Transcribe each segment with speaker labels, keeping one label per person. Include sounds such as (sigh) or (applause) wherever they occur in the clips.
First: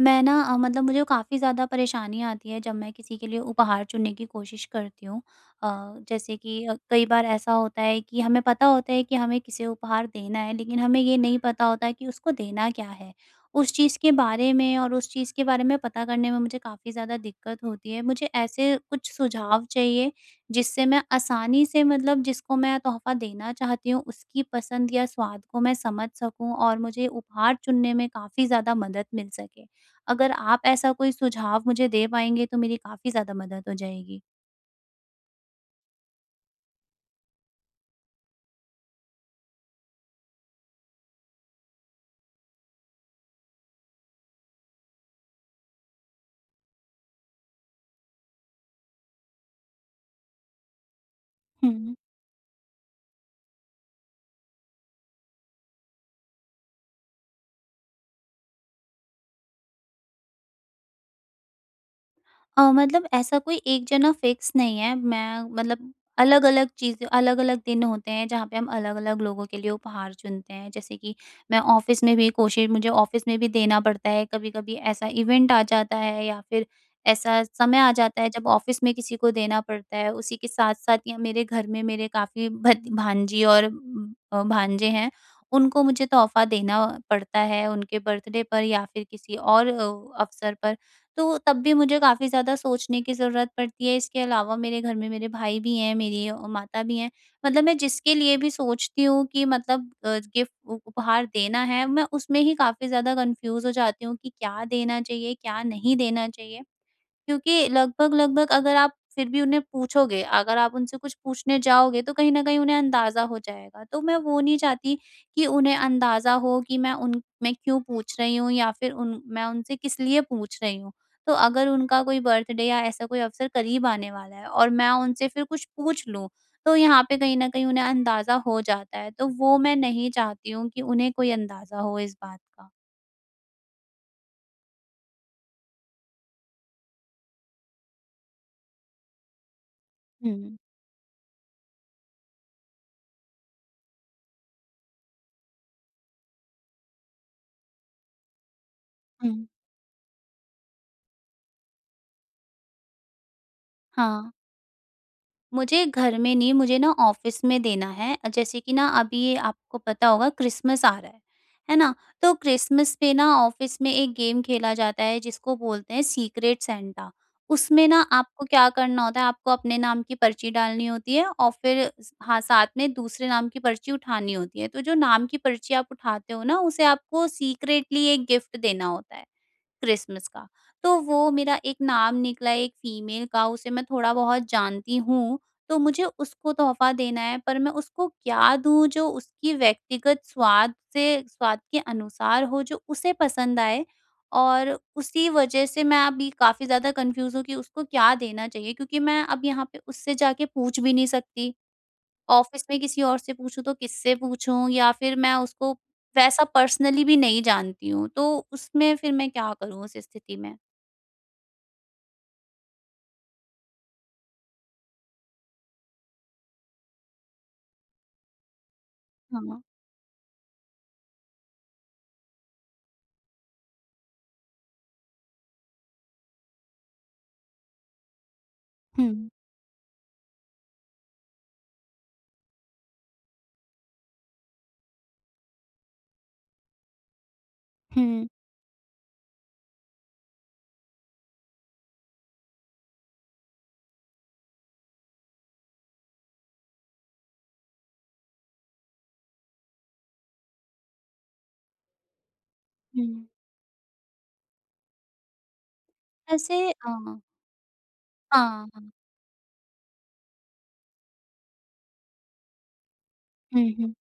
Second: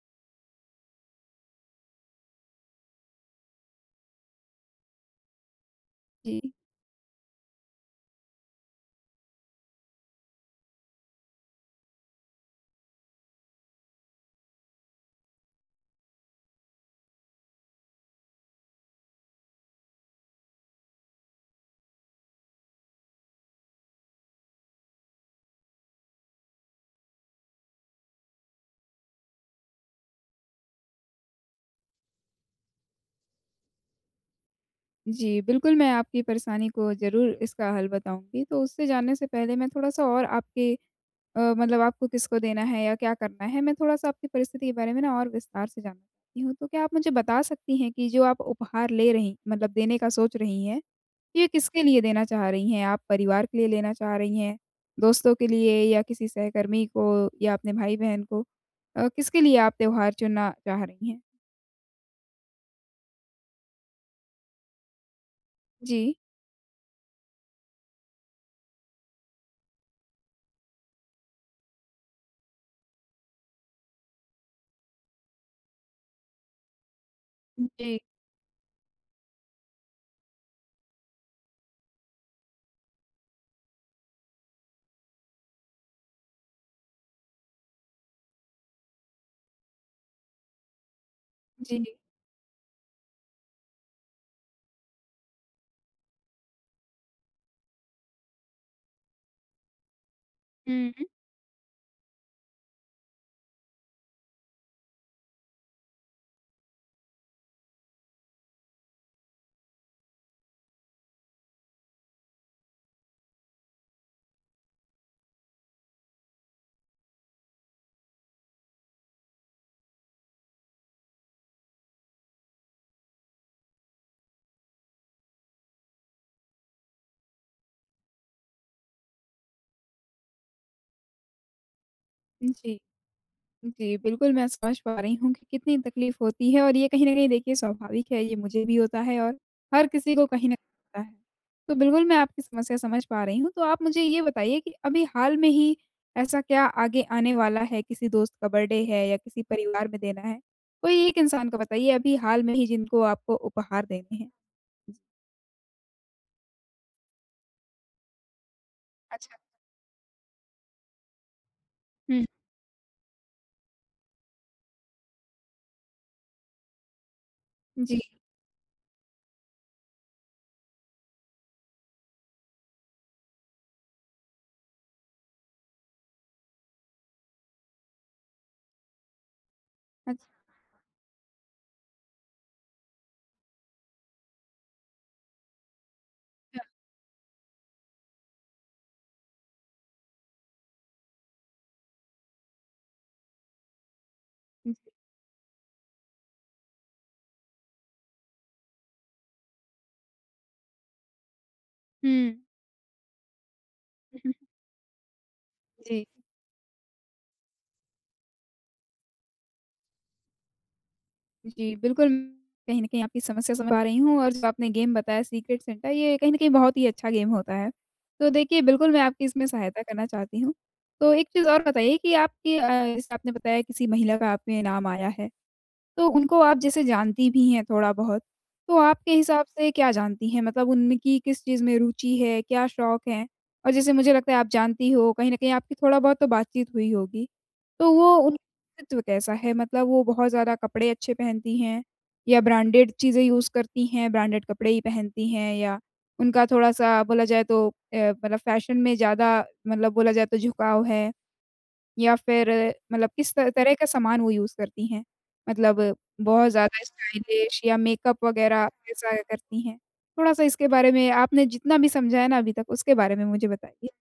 Speaker 1: मैं ना मतलब मुझे काफ़ी ज़्यादा परेशानी आती है जब मैं किसी के लिए उपहार चुनने की कोशिश करती हूँ। अ, जैसे
Speaker 2: जी,
Speaker 1: कि कई बार ऐसा होता है कि हमें पता होता है कि हमें किसे उपहार देना है, लेकिन हमें ये नहीं पता होता है कि उसको देना क्या है। उस चीज़ के बारे में और उस चीज़ के बारे में पता करने में मुझे काफ़ी ज़्यादा दिक्कत होती है। मुझे ऐसे कुछ सुझाव चाहिए जिससे मैं आसानी से मतलब जिसको मैं तोहफ़ा देना चाहती हूँ उसकी पसंद या स्वाद को मैं समझ सकूँ, और मुझे उपहार चुनने में काफ़ी ज़्यादा मदद मिल सके। अगर आप ऐसा कोई सुझाव मुझे दे पाएँगे तो मेरी काफ़ी ज़्यादा मदद हो जाएगी।
Speaker 2: जी, बिल्कुल मैं आपकी परेशानी को ज़रूर इसका हल बताऊँगी। तो उससे जानने से पहले मैं थोड़ा-सा और आपके मतलब आपको किसको देना है या क्या करना है, मैं थोड़ा-सा आपकी परिस्थिति के बारे में ना और विस्तार से जानना चाहती हूँ। तो क्या आप मुझे बता सकती हैं कि जो आप उपहार ले रही मतलब देने का सोच रही हैं, ये किसके
Speaker 1: हुँ।
Speaker 2: लिए देना चाह रही हैं? आप परिवार के लिए लेना चाह रही हैं, दोस्तों के लिए या किसी सहकर्मी को या अपने भाई-बहन को? किसके लिए आप त्योहार चुनना चाह रही हैं?
Speaker 1: मतलब ऐसा कोई एक जना फिक्स नहीं है। मैं मतलब
Speaker 2: जी।
Speaker 1: अलग-अलग चीज़ें अलग-अलग दिन होते हैं जहाँ पे हम अलग-अलग लोगों के लिए उपहार चुनते हैं। जैसे कि मैं ऑफ़िस में भी कोशिश मुझे ऑफ़िस में भी देना पड़ता है। कभी-कभी ऐसा इवेंट आ जाता है या फिर ऐसा समय आ
Speaker 2: जी।
Speaker 1: जाता है जब ऑफ़िस में किसी को देना पड़ता है। उसी के साथ-साथ या मेरे घर में मेरे काफ़ी भत भांजी और भांजे हैं, उनको मुझे तोहफ़ा देना पड़ता है उनके बर्थडे पर या फिर किसी और अवसर पर। तो तब भी
Speaker 2: जी।
Speaker 1: मुझे काफ़ी ज़्यादा सोचने की ज़रूरत पड़ती है। इसके अलावा मेरे घर में मेरे भाई भी हैं, मेरी माता भी हैं। मतलब मैं जिसके लिए भी सोचती हूँ कि मतलब गिफ्ट उ
Speaker 2: हुँ, हुँ।
Speaker 1: उपहार देना है, मैं उसमें ही काफ़ी ज़्यादा कन्फ्यूज़ हो जाती हूँ कि क्या देना चाहिए, क्या नहीं देना चाहिए। क्योंकि लगभग-लगभग अगर आप फिर भी उन्हें पूछोगे, अगर आप उनसे कुछ पूछने जाओगे तो कहीं न कहीं उन्हें अंदाज़ा हो जाएगा। तो मैं वो नहीं चाहती कि उन्हें अंदाज़ा हो कि मैं उन मैं क्यों पूछ रही हूँ, या फिर उन मैं उनसे किस लिए पूछ रही हूँ। तो अगर उनका कोई बर्थडे या ऐसा कोई अवसर करीब आने वाला है और मैं उनसे फिर कुछ पूछ लूँ, तो यहाँ पे कहीं न कहीं उन्हें अंदाज़ा हो जाता है। तो वो मैं नहीं चाहती हूँ कि उन्हें कोई अंदाज़ा हो इस बात का।
Speaker 2: जी। जी, बिल्कुल मैं समझ पा रही हूँ कि कितनी तकलीफ़ होती है और ये कहीं न कहीं देखिए स्वाभाविक है, ये मुझे भी होता है और हर किसी को कहीं न
Speaker 1: हुँ,
Speaker 2: होता है। तो बिल्कुल मैं आपकी समस्या समझ पा रही हूँ, तो आप मुझे ये बताइए कि अभी हाल में ही ऐसा क्या आगे आने वाला है, किसी दोस्त का बर्थडे है या किसी
Speaker 1: हुँ।
Speaker 2: परिवार में देना है? कोई एक इंसान का बताइए अभी हाल में ही जिनको आपको उपहार देने हैं।
Speaker 1: हाँ। मुझे घर में नहीं, मुझे ना ऑफिस में देना है। जैसे कि ना अभी ये
Speaker 2: अच्छा,
Speaker 1: आपको पता होगा, क्रिसमस आ रहा है ना?
Speaker 2: हुँ,
Speaker 1: तो क्रिसमस पे ना ऑफिस में एक गेम खेला जाता है जिसको बोलते हैं सीक्रेट सेंटा। उसमें
Speaker 2: जी,
Speaker 1: ना आपको क्या करना होता है, आपको अपने नाम की पर्ची डालनी होती है और फिर हाँ, साथ में दूसरे नाम की पर्ची उठानी होती है, तो जो नाम की पर्ची आप उठाते हो ना उसे आपको सीक्रेटली एक गिफ्ट देना होता है
Speaker 2: अच्छा,
Speaker 1: क्रिसमस का। तो वो मेरा एक नाम निकला एक फीमेल का, उसे मैं थोड़ा-बहुत जानती हूँ, तो मुझे उसको तोहफ़ा देना है, पर मैं उसको क्या दूँ जो उसकी व्यक्तिगत स्वाद के अनुसार हो, जो उसे पसंद आए।
Speaker 2: जी,
Speaker 1: और उसी वजह से मैं अभी काफ़ी ज़्यादा कन्फ्यूज़ हूँ कि उसको क्या देना चाहिए, क्योंकि मैं अब यहाँ पे उससे जाके पूछ भी नहीं सकती।
Speaker 2: हुँ,
Speaker 1: ऑफिस में किसी और से पूछूँ तो किससे
Speaker 2: (laughs)
Speaker 1: पूछूँ, या फिर मैं उसको
Speaker 2: जी।
Speaker 1: वैसा पर्सनली भी नहीं जानती हूँ, तो उसमें फिर मैं क्या करूँ उस स्थिति में?
Speaker 2: जी, बिल्कुल, कहीं न कहीं आपकी समस्या समझ पा रही हूँ और जो आपने गेम बताया सीक्रेट सेंटा ये कहीं न कहीं बहुत ही अच्छा गेम होता है। तो देखिए बिल्कुल मैं आपकी इसमें
Speaker 1: हाँ।
Speaker 2: सहायता करना चाहती हूँ। तो एक चीज़ और बताइए कि आपकी जैसे आपने बताया किसी महिला का आप में नाम आया है। तो उनको आप जैसे जानती भी हैं थोड़ा बहुत, तो आपके
Speaker 1: हुँ,
Speaker 2: हिसाब से क्या जानती हैं? मतलब उनकी किस चीज़ में रुचि है, क्या शौक हैं? और जैसे मुझे लगता है आप जानती हो, कहीं न कहीं आपकी थोड़ा बहुत तो बातचीत हुई होगी। तो वो
Speaker 1: हुँ,
Speaker 2: उनका व्यक्तित्व कैसा है? मतलब वो बहुत ज़्यादा कपड़े अच्छे पहनती हैं या ब्रांडेड चीज़ें यूज़ करती हैं, ब्रांडेड कपड़े ही पहनती हैं या उनका थोड़ा-सा बोला जाए तो मतलब फ़ैशन में ज़्यादा मतलब बोला जाए तो झुकाव है? या फिर
Speaker 1: हुँ।
Speaker 2: मतलब किस त तरह का सामान वो यूज़ करती हैं? मतलब बहुत
Speaker 1: ऐसे
Speaker 2: ज़्यादा स्टाइलिश या मेकअप वग़ैरह
Speaker 1: हाँ, हाँ।
Speaker 2: कैसा करती हैं? थोड़ा-सा इसके बारे में आपने जितना भी समझा है ना अभी तक उसके बारे में मुझे
Speaker 1: हुँ,
Speaker 2: बताइए?
Speaker 1: हुँ।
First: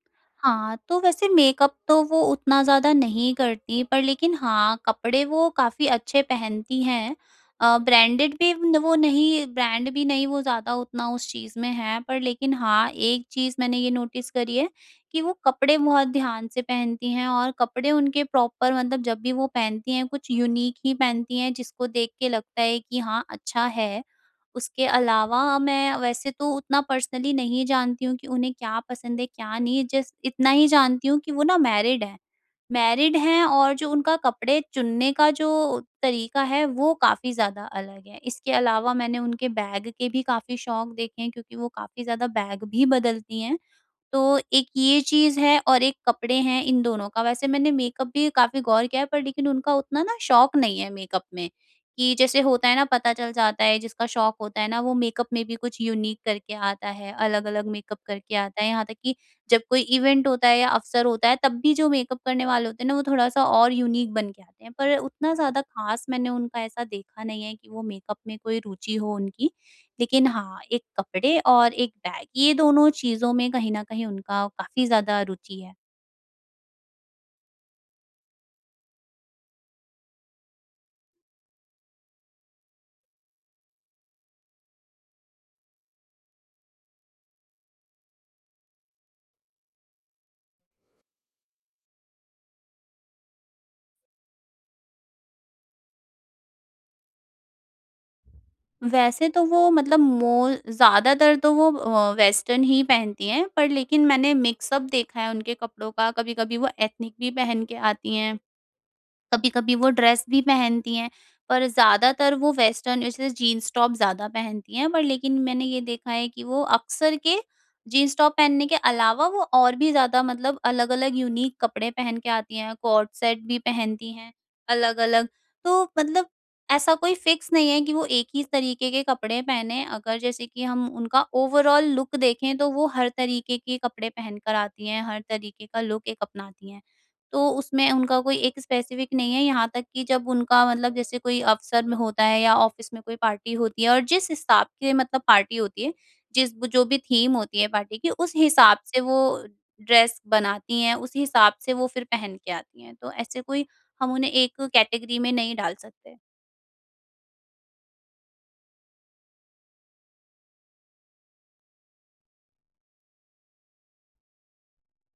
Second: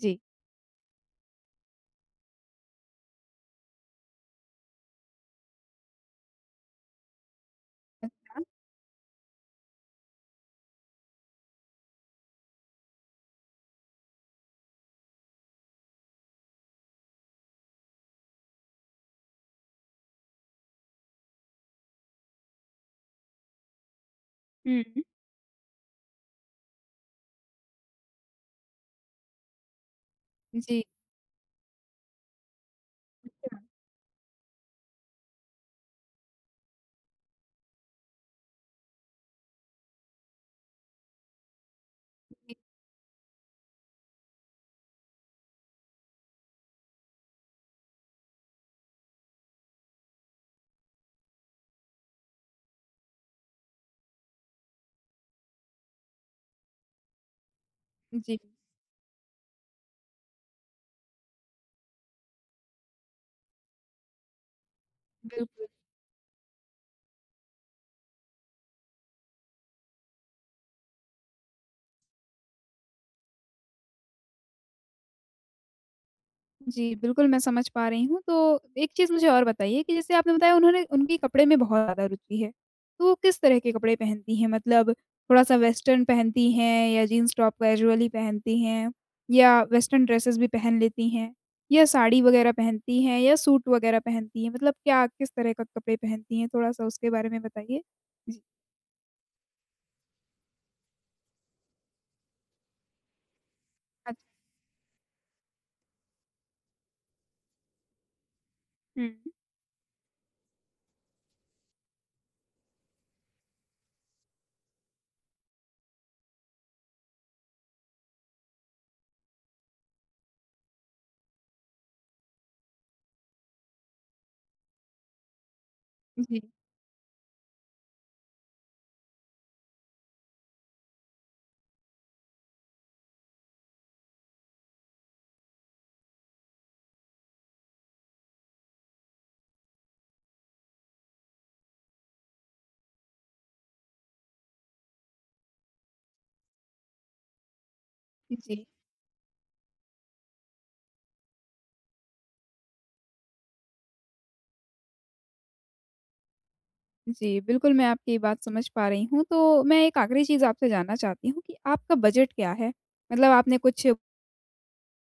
Speaker 2: जी।
Speaker 1: हाँ, तो वैसे मेकअप तो वो उतना ज़्यादा नहीं करती, पर लेकिन हाँ, कपड़े वो काफ़ी अच्छे पहनती हैं। ब्रांडेड
Speaker 2: अच्छा।
Speaker 1: भी न, वो नहीं, ब्रांड भी नहीं, वो ज़्यादा उतना उस चीज़ में है, पर लेकिन हाँ, एक चीज़ मैंने ये नोटिस करी है कि वो कपड़े बहुत ध्यान से पहनती हैं, और कपड़े उनके प्रॉपर मतलब जब भी वो पहनती हैं कुछ यूनिक ही पहनती हैं जिसको देख के लगता है कि हाँ, अच्छा है।
Speaker 2: हुँ।
Speaker 1: उसके अलावा मैं वैसे तो उतना पर्सनली नहीं जानती हूँ कि उन्हें क्या पसंद है क्या नहीं, जस्ट इतना ही
Speaker 2: जी।
Speaker 1: जानती हूँ कि वो ना मैरिड हैं,
Speaker 2: अच्छा।
Speaker 1: और जो उनका कपड़े चुनने का जो तरीका है वो काफ़ी ज़्यादा अलग है। इसके अलावा मैंने उनके बैग के भी काफ़ी शौक देखे हैं, क्योंकि वो काफ़ी ज़्यादा
Speaker 2: जी,
Speaker 1: बैग भी बदलती हैं, तो एक ये चीज़ है और एक कपड़े हैं इन दोनों का। वैसे मैंने मेकअप भी काफ़ी गौर किया है, पर लेकिन उनका उतना ना शौक नहीं है मेकअप में, कि जैसे होता है ना पता चल जाता है जिसका शौक होता है ना वो मेकअप में भी कुछ यूनिक करके आता है, अलग-अलग मेकअप करके
Speaker 2: जी।
Speaker 1: आता है। यहाँ तक कि जब कोई इवेंट होता है या अवसर होता है तब भी जो मेकअप करने वाले होते हैं ना वो थोड़ा-सा और यूनिक बन के आते हैं। पर उतना ज़्यादा
Speaker 2: बिल्कुल।
Speaker 1: ख़ास मैंने उनका ऐसा देखा नहीं है कि वो मेकअप में कोई रुचि हो उनकी। लेकिन हाँ, एक कपड़े और एक बैग, ये दोनों चीज़ों में कहीं न कहीं उनका काफ़ी ज़्यादा रुचि है।
Speaker 2: जी, बिल्कुल मैं समझ पा रही हूँ। तो एक चीज़ मुझे और बताइए कि जैसे आपने बताया उन्होंने उनकी कपड़े में बहुत ज़्यादा रुचि है। तो वो किस तरह के कपड़े पहनती हैं? मतलब थोड़ा-सा वेस्टर्न पहनती हैं या जीन्स टॉप कैजुअली पहनती हैं या वेस्टर्न ड्रेसेस भी पहन लेती हैं या साड़ी वग़ैरह पहनती हैं या सूट वग़ैरह पहनती हैं? मतलब क्या किस तरह का कपड़े पहनती हैं? थोड़ा-सा उसके बारे में बताइए? जी।
Speaker 1: वैसे तो वो मतलब मो ज़्यादातर तो वो वेस्टर्न ही पहनती हैं, पर लेकिन
Speaker 2: अच्छा।
Speaker 1: मैंने मिक्स अप देखा है उनके कपड़ों का, कभी-कभी वो एथनिक भी पहन के आती हैं।
Speaker 2: हुँ।
Speaker 1: कभी-कभी वो ड्रेस भी पहनती हैं, पर ज़्यादातर वो वेस्टर्न जैसे जीन्स टॉप ज़्यादा पहनती हैं, पर लेकिन मैंने ये देखा है कि वो अक्सर के जीन्स टॉप पहनने के अलावा वो और भी ज़्यादा मतलब अलग-अलग यूनिक कपड़े पहन के आती हैं, कोट सेट भी पहनती हैं अलग-अलग। तो मतलब
Speaker 2: जी,
Speaker 1: ऐसा कोई फिक्स नहीं है कि वो एक ही तरीके के कपड़े पहने, अगर जैसे कि हम उनका ओवरऑल लुक देखें, तो वो हर तरीके के कपड़े पहन कर आती हैं, हर तरीके का लुक एक अपनाती हैं। तो उसमें उनका कोई एक स्पेसिफिक नहीं है, यहाँ तक कि जब उनका मतलब जैसे कोई अवसर में होता है या ऑफ़िस में कोई पार्टी होती है और जिस हिसाब की मतलब पार्टी होती है, जिस जो भी थीम होती है पार्टी की, उस
Speaker 2: जी।
Speaker 1: हिसाब से वो ड्रेस बनाती हैं, उस हिसाब से वो फिर पहन के आती हैं। तो ऐसे कोई हम उन्हें एक कैटेगरी में नहीं डाल सकते।
Speaker 2: जी, बिल्कुल मैं आपकी बात समझ पा रही हूँ। तो मैं एक आखिरी चीज़ आपसे जानना चाहती हूँ कि आपका बजट क्या है? मतलब आपने कुछ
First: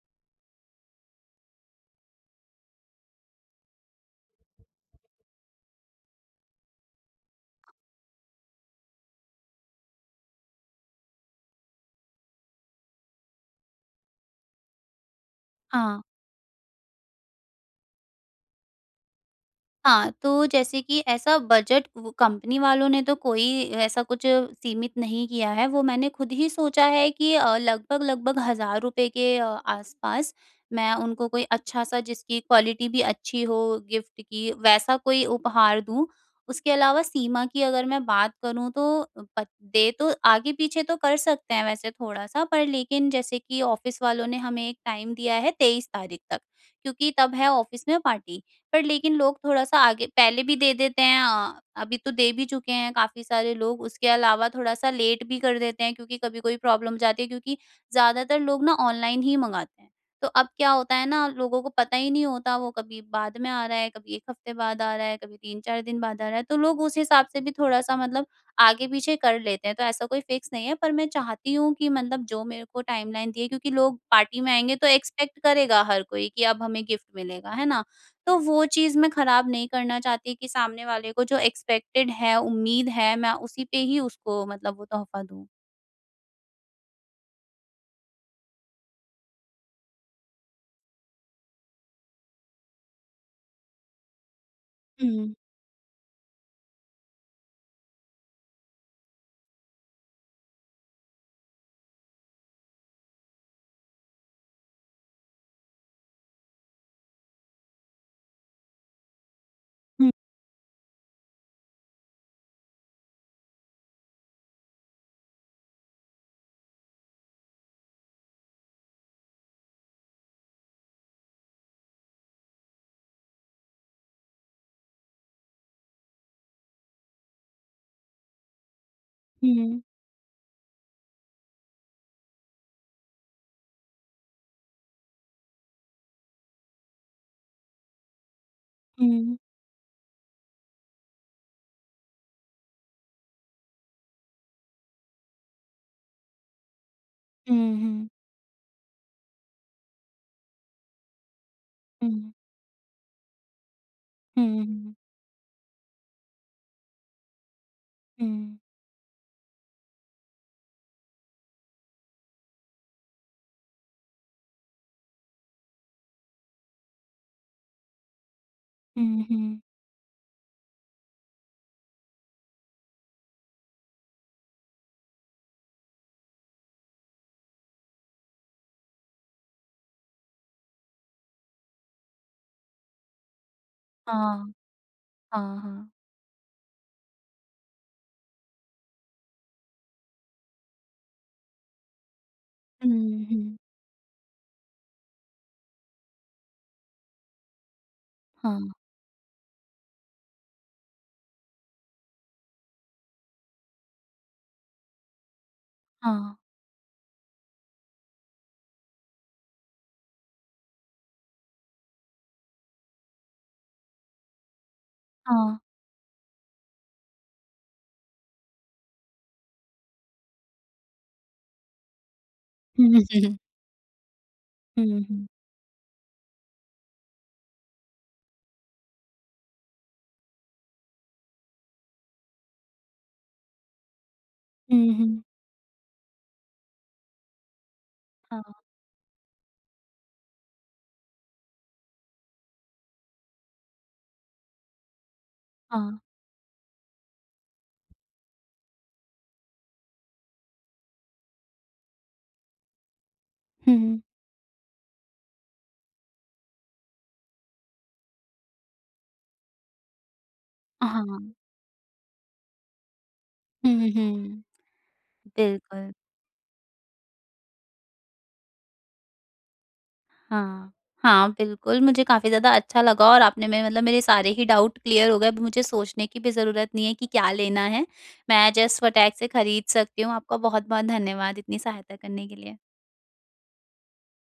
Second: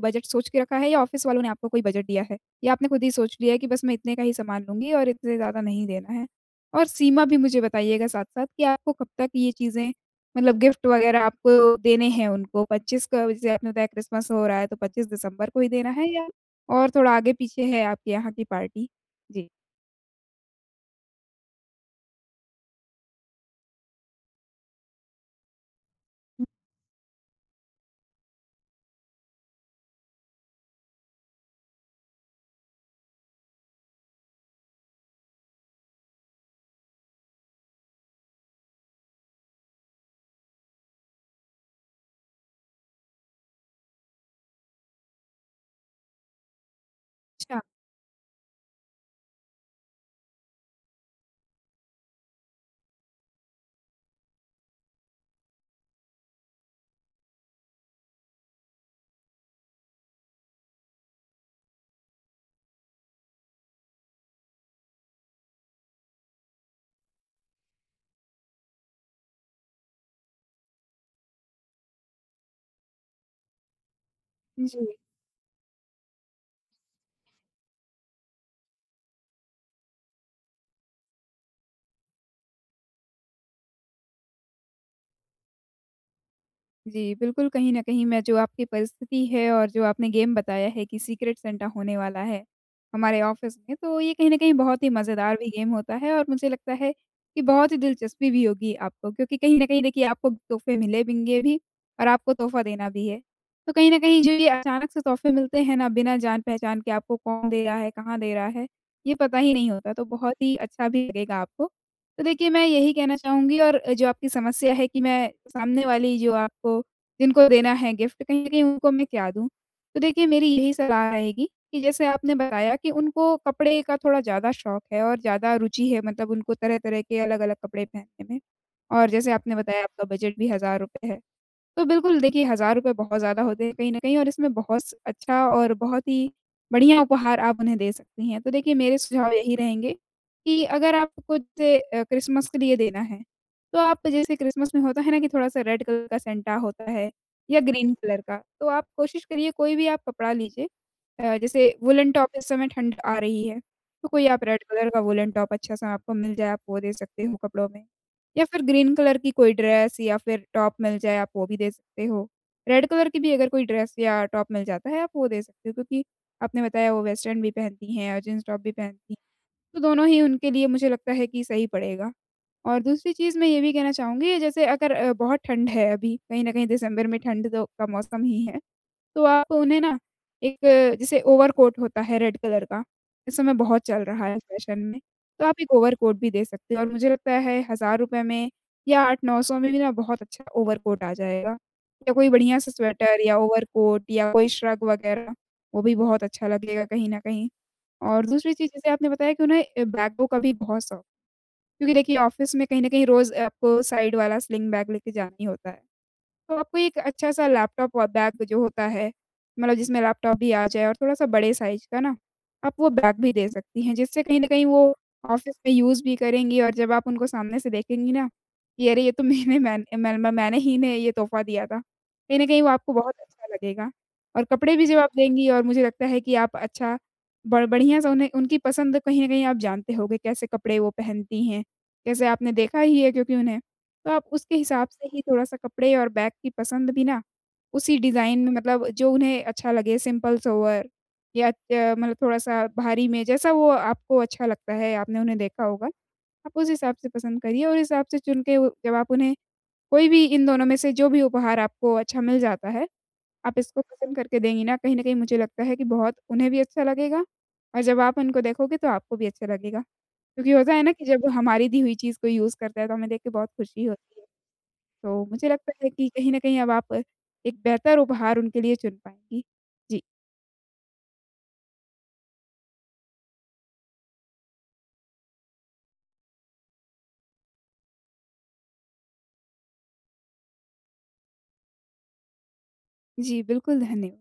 Speaker 2: बजट सोच के रखा है या ऑफ़िस वालों ने आपको कोई बजट दिया है? या आपने खुद ही सोच लिया है कि बस मैं इतने का ही सामान लूँगी और इससे ज़्यादा नहीं देना है? और सीमा भी मुझे बताइएगा साथ-साथ कि आपको कब तक ये चीज़ें मतलब गिफ्ट वग़ैरह आपको देने हैं उनको। 25 का जैसे आपने बताया क्रिसमस हो रहा है, तो 25 दिसंबर को ही देना
Speaker 1: हाँ।
Speaker 2: है या और थोड़ा आगे-पीछे है आपके यहाँ की पार्टी? जी।
Speaker 1: हाँ, तो जैसे कि ऐसा बजट वो कंपनी वालों ने तो कोई ऐसा कुछ सीमित नहीं किया है, वो मैंने खुद ही सोचा है कि लगभग-लगभग 1000 रुपए के आसपास मैं उनको कोई अच्छा-सा जिसकी क्वालिटी भी अच्छी हो गिफ्ट की, वैसा कोई उपहार दूँ। उसके अलावा सीमा की अगर मैं बात करूँ तो अ, प दे तो आगे-पीछे तो कर सकते हैं वैसे थोड़ा-सा, पर लेकिन जैसे कि ऑफ़िस वालों ने हमें एक टाइम दिया है 23 तारीख तक, क्योंकि तब है
Speaker 2: अच्छा,
Speaker 1: ऑफ़िस में पार्टी। पर लेकिन लोग थोड़ा-सा आगे पहले भी दे देते हैं, अभी तो दे भी चुके हैं काफ़ी सारे लोग। उसके अलावा थोड़ा-सा लेट भी कर देते हैं क्योंकि कभी कोई प्रॉब्लम हो जाती है, क्योंकि ज़्यादातर लोग ना ऑनलाइन ही मँगाते हैं। तो अब क्या होता है ना, लोगों को पता ही नहीं होता, वो कभी बाद में आ रहा है, कभी 1 हफ्ते बाद आ रहा है, कभी 3-4 दिन बाद आ रहा है। तो लोग उस हिसाब से भी थोड़ा-सा मतलब आगे-पीछे कर लेते हैं। तो ऐसा कोई फिक्स नहीं है, पर मैं चाहती हूँ कि मतलब जो मेरे को टाइमलाइन दी है, क्योंकि लोग पार्टी में आएँगे तो
Speaker 2: जी।
Speaker 1: एक्सपेक्ट करेगा हर कोई कि अब हमें गिफ्ट मिलेगा, है ना? तो वो चीज़ मैं खराब नहीं करना चाहती कि सामने वाले को जो एक्सपेक्टेड है, उम्मीद है, मैं उसी पे ही उसको मतलब वो तोहफ़ा दूँ।
Speaker 2: जी, बिल्कुल कहीं न कहीं मैं जो आपकी परिस्थिति है और जो आपने गेम बताया है कि सीक्रेट सेंटा होने वाला है, हमारे ऑफ़िस में तो ये कहीं न कहीं बहुत ही
Speaker 1: हुँ,
Speaker 2: मज़ेदार भी गेम होता है और मुझे लगता है कि बहुत ही दिलचस्पी भी होगी आपको, क्योंकि कहीं न कहीं देखिए आपको तोहफ़े मिले-बिंगे भी और आपको तोहफ़ा देना भी है। तो कहीं न कहीं जो ये अचानक से तोहफ़े मिलते हैं ना बिना जान-पहचान के, आपको कौन दे रहा है, कहाँ दे रहा है, ये पता ही नहीं होता तो
Speaker 1: हुँ,
Speaker 2: बहुत ही अच्छा भी लगेगा आपको। तो देखिए, मैं यही कहना चाहूँगी और जो आपकी समस्या है कि मैं सामने वाली जो आपको जिनको देना है गिफ्ट, कहीं न कहीं उनको मैं क्या दूँ? तो देखिए, मेरी यही सलाह रहेगी कि जैसे आपने बताया कि उनको कपड़े का थोड़ा ज़्यादा शौक है और ज़्यादा रुचि है, मतलब उनको तरह-तरह के अलग-अलग कपड़े पहनने में। और जैसे आपने
Speaker 1: हुँ,
Speaker 2: बताया
Speaker 1: हुँ,
Speaker 2: आपका बजट भी ₹1,000 है। तो बिल्कुल देखिए, ₹1000 बहुत ज़्यादा होते हैं कहीं न कहीं और इसमें बहुत स अच्छा और बहुत ही बढ़िया उपहार आप उन्हें दे सकती हैं। तो देखिए मेरे सुझाव
Speaker 1: हुँ,
Speaker 2: यही रहेंगे कि अगर आपको जैसे क्रिसमस के लिए देना है, तो आप जैसे क्रिसमस में होता है ना कि थोड़ा-सा रेड कलर का सेंटा होता है या
Speaker 1: हुँ,
Speaker 2: ग्रीन
Speaker 1: हुँ,
Speaker 2: कलर का, तो आप कोशिश करिए कोई भी आप कपड़ा लीजिए। जैसे वूलन टॉप इस समय ठंड आ रही है, तो कोई आप रेड कलर
Speaker 1: हुँ,
Speaker 2: का वूलन टॉप अच्छा-सा आपको मिल जाए, आप वो दे सकते हो कपड़ों में।
Speaker 1: हुँ,
Speaker 2: या फिर ग्रीन कलर की कोई ड्रेस या फिर टॉप मिल जाए आप वो भी दे सकते हो। रेड कलर की भी अगर कोई ड्रेस या टॉप मिल जाता है आप वो दे सकते हो, क्योंकि आपने बताया वो वेस्टर्न भी पहनती हैं और जीन्स टॉप भी पहनती हैं।
Speaker 1: हुँ, हुँ।
Speaker 2: तो दोनों ही उनके लिए मुझे लगता है कि सही पड़ेगा। और दूसरी चीज़ मैं ये भी कहना चाहूँगी जैसे अगर बहुत ठंड है अभी, कहीं न कहीं दिसंबर में ठंड तो का मौसम ही है, तो आप उन्हें ना एक जैसे ओवरकोट होता है रेड कलर का, इस समय बहुत चल रहा है
Speaker 1: हाँ,
Speaker 2: फैशन में, तो आप
Speaker 1: हाँ,
Speaker 2: एक
Speaker 1: हाँ।
Speaker 2: ओवरकोट भी दे सकते हो और मुझे लगता है ₹1,000 में या 800-900 में भी ना बहुत अच्छा ओवरकोट आ जाएगा। या कोई बढ़िया-सा स्वेटर
Speaker 1: हुँ,
Speaker 2: या
Speaker 1: हुँ,
Speaker 2: ओवरकोट या कोई श्रग वग़ैरह, वो भी बहुत अच्छा लगेगा कहीं न कहीं। और दूसरी
Speaker 1: हाँ,
Speaker 2: चीज़ जैसे आपने बताया कि उन्हें बैग का भी बहुत शौक, क्योंकि देखिए ऑफ़िस में कहीं न कहीं रोज़ आपको साइड वाला स्लिंग बैग लेके जाना ही होता है।
Speaker 1: हाँ,
Speaker 2: तो आपको एक अच्छा-सा लैपटॉप और बैग जो होता है, मतलब जिसमें लैपटॉप भी आ जाए और थोड़ा-सा बड़े साइज़ का ना, आप वो बैग भी दे सकती हैं, जिससे कहीं न कहीं वो ऑफ़िस
Speaker 1: हाँ।
Speaker 2: में यूज़ भी करेंगी और जब आप उनको सामने से देखेंगी ना, कि अरे! ये तो मैंने मैन मैं मैंने ही इन्हें ये तोहफ़ा दिया था। कहीं न कहीं वो
Speaker 1: हुँ,
Speaker 2: आपको बहुत
Speaker 1: हुँ,
Speaker 2: अच्छा लगेगा और कपड़े भी जब आप
Speaker 1: हुँ,
Speaker 2: देंगी और मुझे लगता है कि आप अच्छा ब बढ़िया-सा उन्हें उनकी पसंद कहीं न कहीं आप जानते होंगे, कैसे कपड़े वो पहनती हैं, कैसे आपने देखा ही है क्योंकि उन्हें तो आप उसके हिसाब
Speaker 1: हुँ,
Speaker 2: से ही
Speaker 1: हुँ,
Speaker 2: थोड़ा-सा कपड़े और बैग की पसंद भी ना उसी डिज़ाइन में,
Speaker 1: हाँ।
Speaker 2: मतलब जो उन्हें अच्छा लगे सिंपल सोवर या मतलब थोड़ा-सा भारी में जैसा वो आपको अच्छा लगता है, आपने उन्हें देखा होगा,
Speaker 1: हाँ,
Speaker 2: आप उस हिसाब से पसंद करिए और हिसाब से चुन के वो जब आप उन्हें, कोई भी इन दोनों में से जो भी उपहार आपको अच्छा मिल जाता है, आप इसको
Speaker 1: हुँ,
Speaker 2: पसंद करके देंगी ना, कहीं न कहीं मुझे लगता है कि बहुत उन्हें भी अच्छा लगेगा और जब आप उनको देखोगे तो आपको भी अच्छा लगेगा। क्योंकि होता है ना कि जब
Speaker 1: हाँ,
Speaker 2: हमारी दी हुई चीज़ कोई यूज़ करता है तो हमें देख के बहुत खुशी
Speaker 1: हुँ,
Speaker 2: होती है।
Speaker 1: हुँ।
Speaker 2: तो मुझे लगता है
Speaker 1: बिल्कुल।
Speaker 2: कि कहीं न कहीं अब आप एक बेहतर उपहार उनके लिए चुन पाएँगी। जी।
Speaker 1: हाँ, हाँ, बिल्कुल, मुझे काफ़ी ज़्यादा अच्छा लगा और आपने में मतलब मेरे सारे ही डाउट क्लियर हो गए, अब मुझे सोचने की भी ज़रूरत नहीं है कि क्या लेना है। मैं जस्ट फटाक से खरीद सकती हूँ। आपका बहुत-बहुत धन्यवाद इतनी सहायता करने के लिए।
Speaker 2: जी, बिल्कुल धन्यवाद।